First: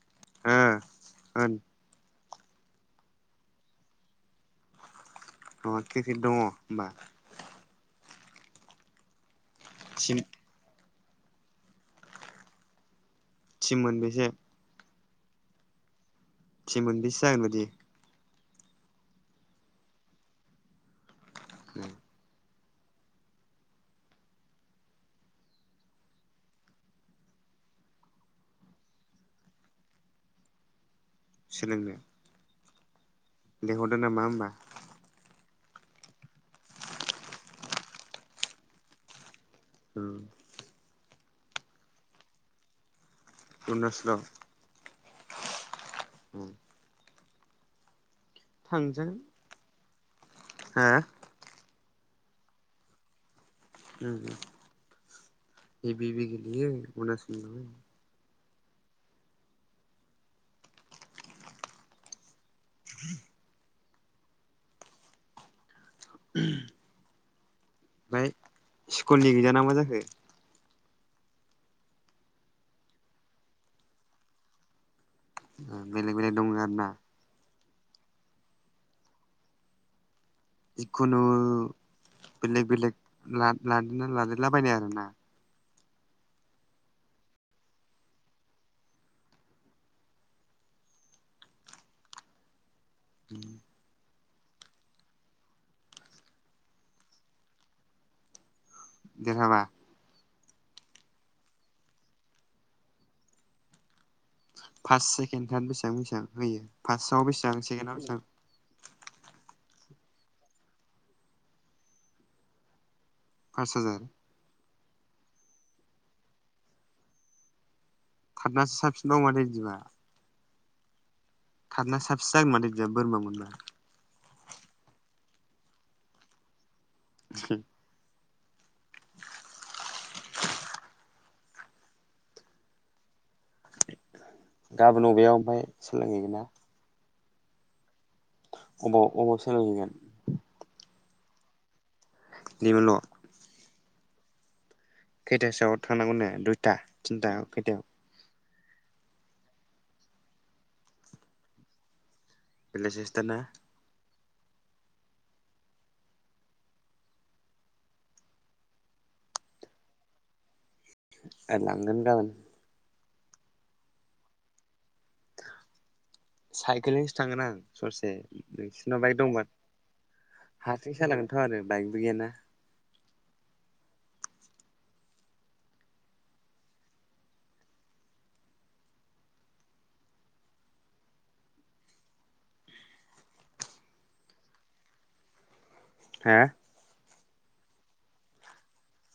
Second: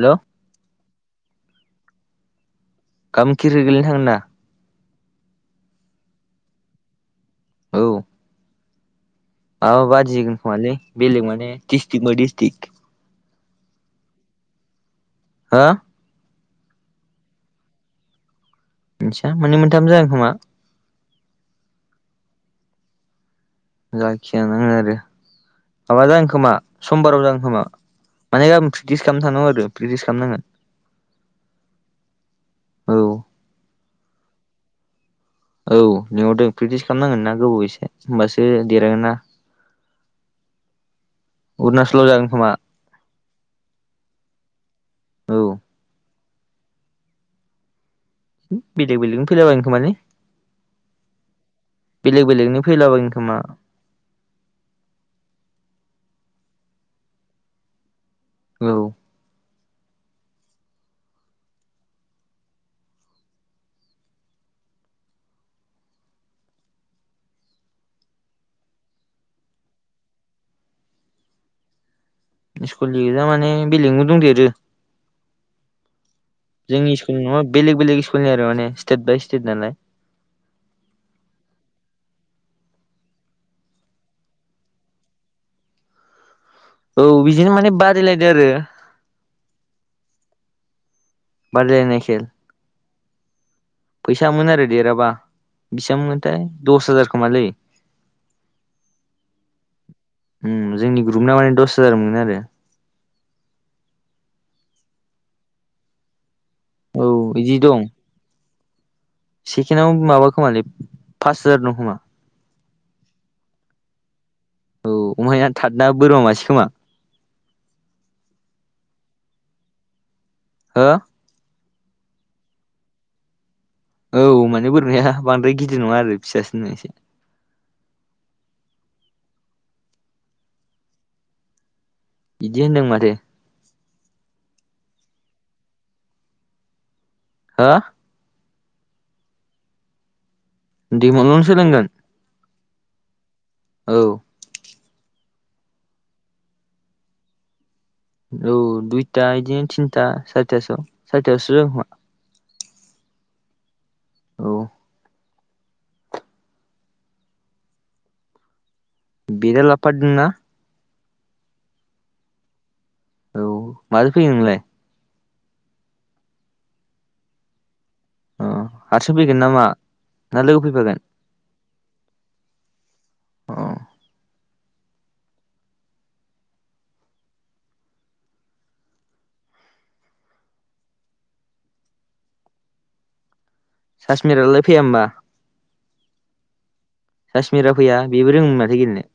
हेल' [inaudible] गामोन क्रिकेत गेलेनो थांगोन ना थाङा? अ क्रिकेट दङ' होनबा औ औ टिम बादिगोन खोमालै बेलेग माने दिसथिक बाय दिसथिक थिम मोन बेसे? हा थिम मोनबैसे जागोन बायदि? मिथिया मानै मोनथाम जागोन खोमा [inaudible] जाखियानाङो आरो माबा जागोन खोमा समबाराव जागोन खोमा। माने गाबोन प्रेकटिस खालामना थानांगौ आरो प्रेकटिस खालामनांगोन सोलोंनो औ लेंहरदों नामा होनबा? औ लेंहरदों प्रेक्टिस खालामनांगोन ना गोबाव एसे। होमबासो देरहागोन ना औ अरुणाचलाव जागोन खोमा अरुनाचलाव औ उम बेलेग बेलेगनो फैलाबायगोन खोमालै। हा बेलेग बेलेगनि फैलाबायखोमा उम उम हेबि हेबि गेलेयो उरनास'ल [unintelligible] औ [inaudible] [inaudible] ओमफ्राय स्कुलनि गैयाना मा जाखो? स्कुलनि गोजा माने बेलेगनि दंदेरो। बेलेग बेलेग दङो आरो ना जोंनि स्कुलनि नङा बेलेग बेलेग स्कुलनि आरो माने स्टेट बाय स्टेट नालाय जिखुनु बेलेग बेलेग ला-लादेरना लादेरलाबायनाय आरोना औ बिजोंनो माने बारायलायदो आरो बदायलायनाय खेल उम फैसामोन आरो देरहाबा बिसिबांमोनो थाय दस हाजारखोमालै देरहाबा? उम जोंनि ग्रुप ना माने दस हाजार मोनगोन आरो फास सेकेण्ड थाड बेसेबां बेसेबां होयो फार्स्टआव औ बिदि बेसेबां दं सेकेणडआव बेसेबां? सेकेणडआव माबा खोमालै पास हाजार दं खोमा फास हाजार औ ओमफ्राय थारना बोरमा मासे खोमा थार्ट नासो साबसिन बाव माथो बिदिबा हो थादना साबसिन जागोनथो बोरमा मोनबा औ माने बोरमाया बांद्राय गिदिर नङा आरो फिसासोनो एसे [inaudible] इदि होनदों माथो गाबोन अबेयाव ओमफ्राय सोलोंहैगोन ना हो अबाव अबाव सोलोंहैनो दैमालुनावनो सोलोंगोन दैमालुआव औ खैथासोआव थांनांगौनो दुइथा थिनथा खैथायाव औ दुइता इदिनो थिनता सारिथासो सारितासोआव जागोन खोमा बेलासिसोदा ना औ बेद आ लाबो फादो नोंना आं लांगोन गाबोन औ माजों फैगोन नोंलाय साइकेलजोंसो थांगोन आं ससे अ नोंसिनाव हारसिं बाइक फैगोन दंबा नामा ना लोगो फैफागोन? हारसिंसो जालांगोनथ' आरो बाइकबो गैयाना कासमिरलाय फैया होमबा हो काश्मिरा फैया बेबो रोङोमोन माथो गेलेनो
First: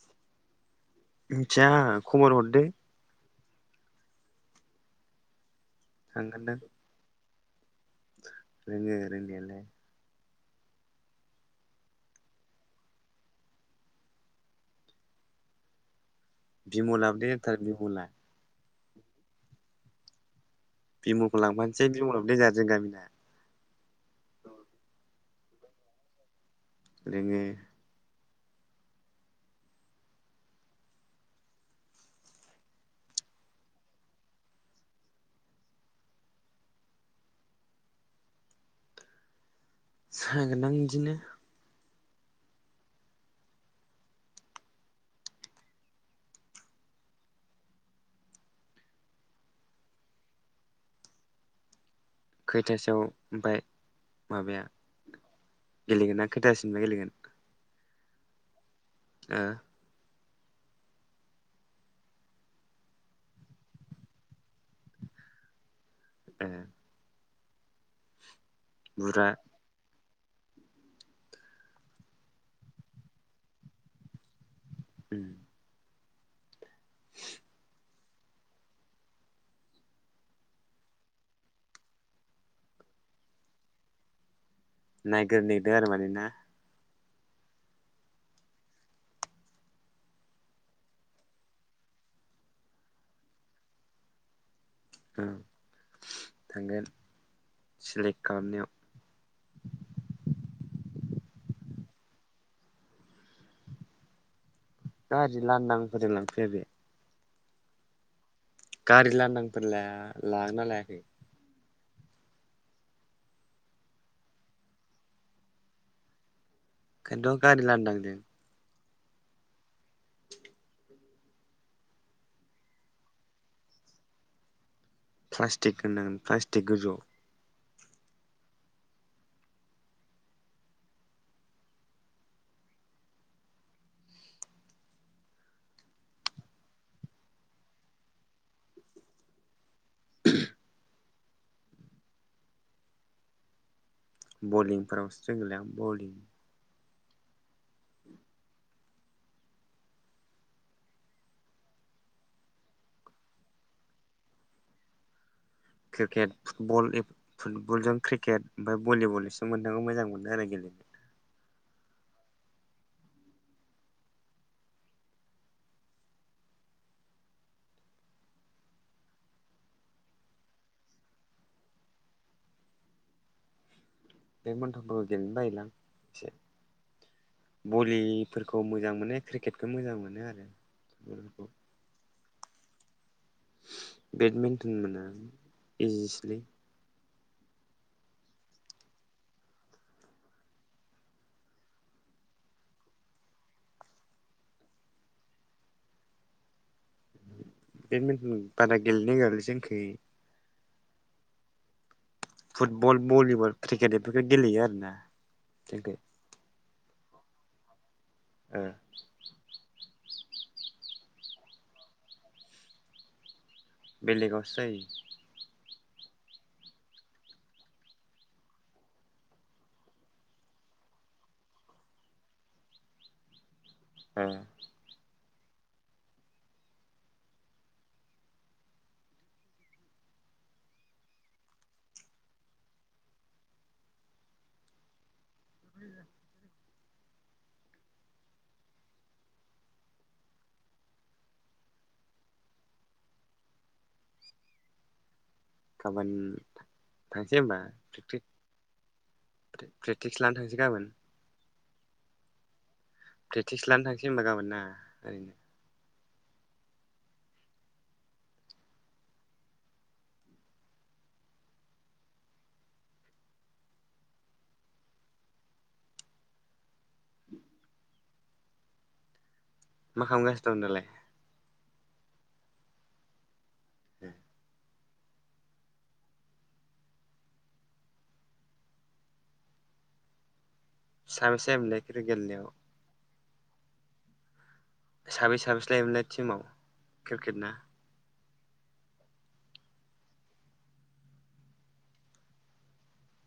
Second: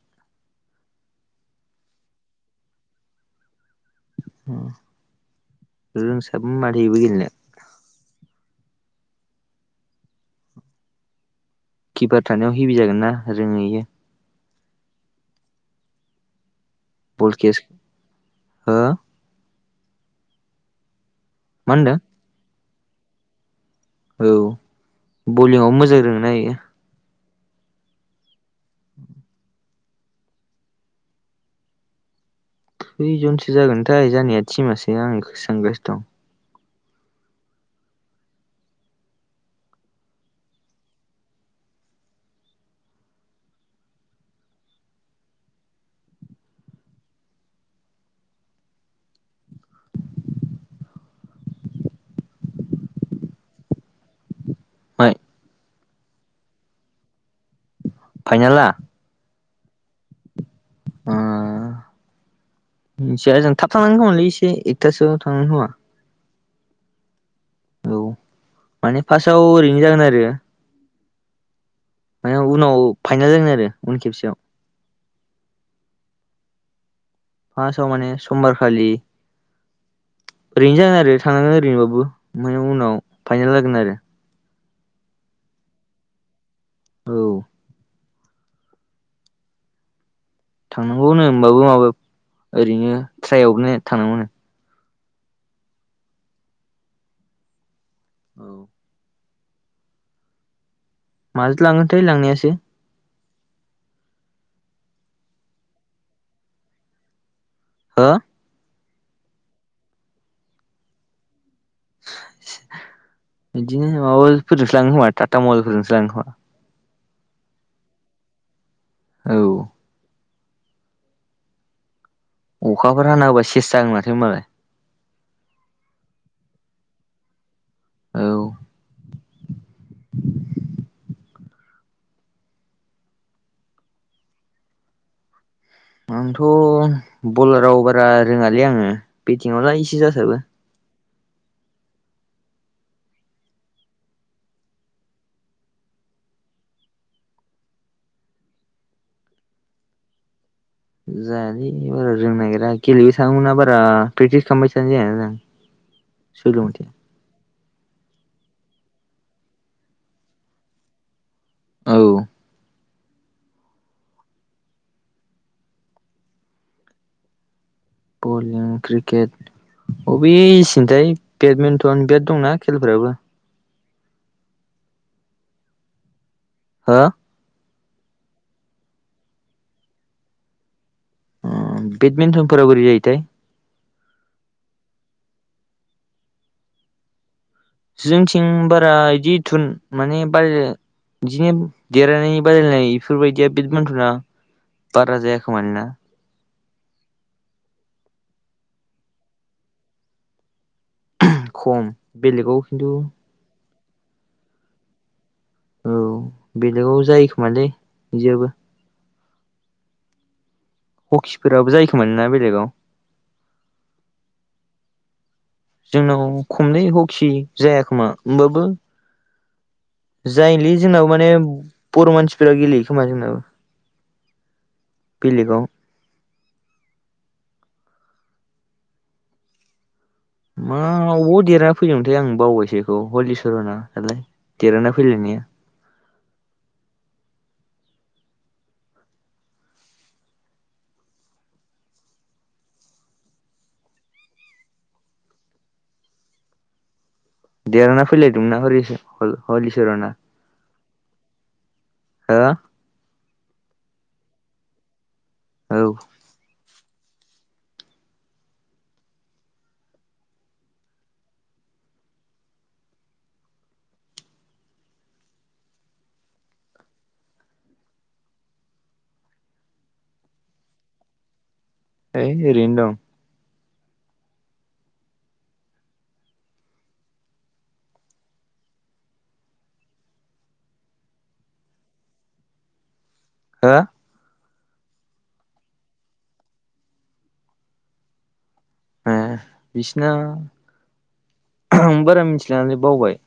मिथिया आं खबर हरदो रोंसाबो थांगोनदां माथो इबो गेलेनो रोङो रोंनायालाय किपार थानायाव हेभि जागोनना रोङो इयो बिमलाबो बल देथार केस बिमला हो बिमलखौ मा लांफानोसै होनदों बिमलाबो देनजार जों गामिना औ बलिंआव मोजां रोंना इयो रोङो [inaudible] खैजनसो जागोनथाय जानाया थिमासो आं इखौसो सानगासिनो दं जागोनदां बिदिनो खैथासोआव ओमफ्राय माबाया [unintelligible] गेलेगोन ना खोथासोनिफाय गेलेगोन फाइनाला ओ ओ मिथिया जों थाब थांनांगोन खोमलै एसे एकथासोआव थांनांगोन खोमा [unintelligible] औ माने बुरा फार्स्टआव ओरैनो जागोन आरो [unintelligible] उनाव फाइनाल जागोन आरो उन खेबसेयाव उम फार्स्टआव माने समबार खालि ओरैनो जागोन आरो थांनांगोन ओरैनोबाबो ओमफ्राय उनाव फाइनेल जागोन आरो नायगोरनो नागिरदों आरो माने ना औ थांनांगौनो होमबाबो माबायाव ओरैनो ट्रायावनो थांनांगौनो ओं थांगोन सिलेक्ट औ खालामनायाव माजो लांङोथाय लांनायासो गाज्रि लान्दांफोरजों लांफैया बे हो गारि लांदांफोर ला-लागोना लायाखै? बिदिनो माबाफोरजोंसो लाङो खोमा टाटा मबेलफोरजोंसो लाङो खोमा। ओंखायनथ' गारि लांदां जों। औ। अखाफोर हाना होबा सेस जागोन माथो होनबालाय प्लास्टिक खोबनांगोन प्लास्टिक गोजौआव औ आंथ' बलाराव बारा रोङालै आङो बेटिंआवलाय एसे जासाबो। बलिंफोरावसो रोंगोलै आं बलिं जायालै बारा रोंनोनागिरा गेलेबाय थानोमोना बारा प्रेक्टिस खालामबाय थानाय जायाना जों क्रिकेट सोलोंबाय फुटबल थाया एब फुटबलजों क्रिकेट ओमफ्राय भलिबल इसोर मोनथामखौ मोजां मोनो आरो गेलेनो। औ बलिं क्रिकेट अबेसेनथाय बेदमिन्टन बिराद दंना खेलफोराबो। बेटमेनटनखौ गेलेनो बायोलां एसे। हा? भलिफोरखौ मोजां मोनो क्रिकेटखौ मोजां मोनो आरो। फुटबलफोरखौ ओम बेदमिन्टनफोरा बोरै जायोथाय? थोन मोना इजिसोलै जोंनिथिं बारा बिदि थुन माने बार बिदिनो देरहानाय बादायनाय बेफोरबायदिया बेटमेन्ट'आ बाराजाया खोमालै ना? बेदमिन्ट'न बारा गेलेनो होआलै जोंखै [unintelligible] खम बेलेगाव खिन्थु फुटबल भलिबल क्रिकेट एफोरखौ गेलेयो आरोना जोंखै औ बेलेगाव जायोखोमालै बिदियाबो ओ ह'किफोराबो जायोखोमोलै ना बेलेगाव बेलेगावसो जायो। जोंनाव खमलै हकि जायाखोमा होमबाबो जायोलै जोंनाव माने बर' मानसिफोरा गेलेयो खोमा जोंनाबो ए बेलेगाव मावबो देरहाना फैदोंमोनथाय आं बावबायसो बिखौ हलिचरना दालाय देरहाना फैलायनाया गाबोन थांसै होमबा देरहाना फैलायदोंमोनना हरि-हल-हलिचरना प्रेक्टिस लानो थांसै गाबोन हा? प्रेकटिस लानो थांसै होमबा गाबो ना ओरैनो औ। मा खालामगासिनो दं दालाय? है ओरैनो दं। ह साबेसे जायामोनलाइ क्रिकेट गेलेनायाव हा? साबैसे साबैसे लायोमोनलाय टिमाव क्रिकेट ना? ए बिसिना [unintelligible] बारा मिथिलाय लाङालै बावबाय।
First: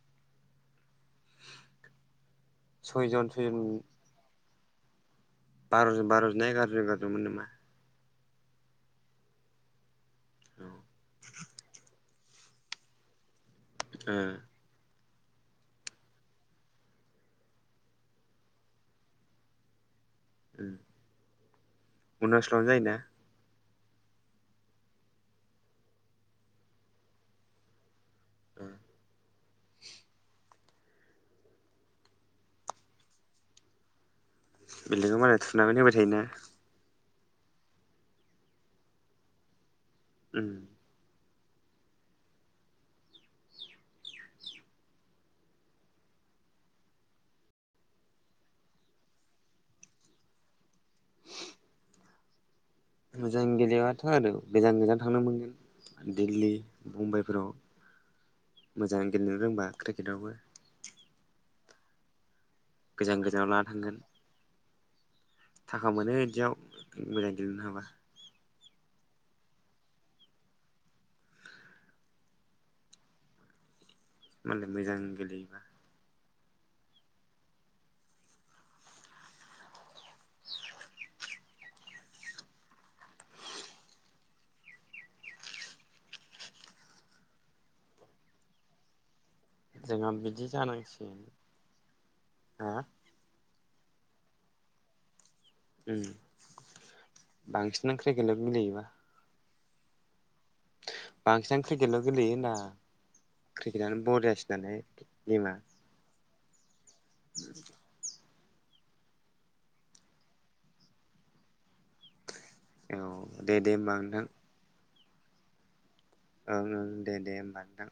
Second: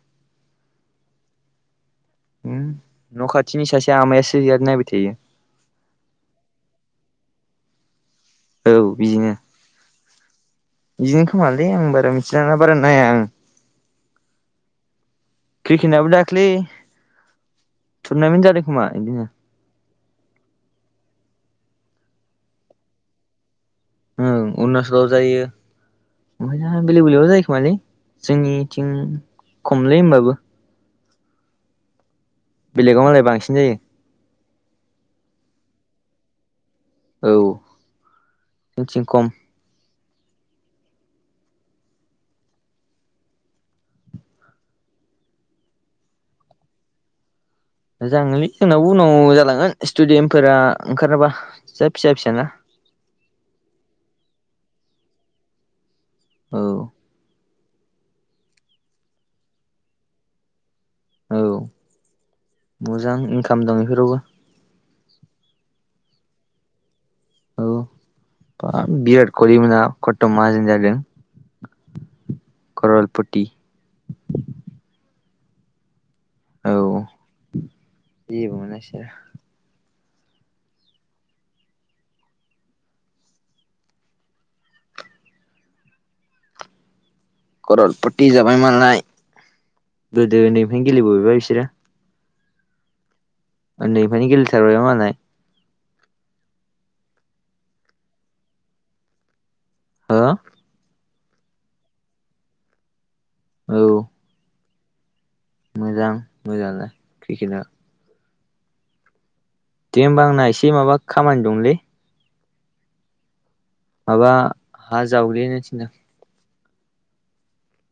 होम सयजन न' सयजन खाथिनि सासे आमायासो बिराद नायबाय थायो। बार'जन बार'जन ना एगारज'न एगारज'नमोन नामा औ बिदिनो। औ बिदिनो खोमालै आं बारा मिथिलाय लांआ बारा नाया आङो ओ क्रिकेटनाबो दाख्लै थुरनामेन्ट जादों खोमा इदिनो उम अरूणाचलाव जायोना ओं अरुणाचलाव जायो ओमफ्रायना बिलेग-बेलेगयाव जायोखोमालै ओ जोंनिथिं खमलै होमबाबो बेलेगाव मालाय बांसिन जायो। बिल्डिंखौ मालाय थुनानै होबाय थायोना औ उनथिं खम उम मोजाङोलै जोंनावबो उनाव जालांगोन स्टेडियामफोरा ओंखाराबा जा फिसा फिसा ना मोजां गेलेबाथ' आरो गोजान-गोजान थांनो मोनगोन दिल्ली औ मोजां गेलेनो रोंबा क्रिकेटावबो औ गोजान मोजां गोजानाव लाना इनकाम दं थांगोन इफोरावबो। थाखा मोनो इदियाव मोजाङै गेलेनो हाबा ओ बिराद कलिमोनना खत्थ' माहाजोन जादों कर'रपटि। मालाय मोजां गेलेयोबा। औ जेबो मोन [unintelligible] [unintelligible] कर'रपथि जाबाय मालाय जोंहा गोदो बिदि उन्दैनिफ्रायनो गेले जानांसिगोन बोबाय नालाय इसोरो हा ओन्दैनिफ्रायनो गेले थारबाय बा मालाय उम बांसिनानो क्रिकेटल' गेलेयोबा हो बांसिनानो क्रिकेटल' गेलेयो होनदां औ क्रिकेटानो बरियासिन नालाय गेमा मोजां मोजांआलाय क्रिकेट आ दे होमबा आंना एसे माबा खामानि दंलै औ दे दे होमबा नोंथां माबा हा जावग्लिनो थिन्दों ओं ओं दे दे होमबा नोंथां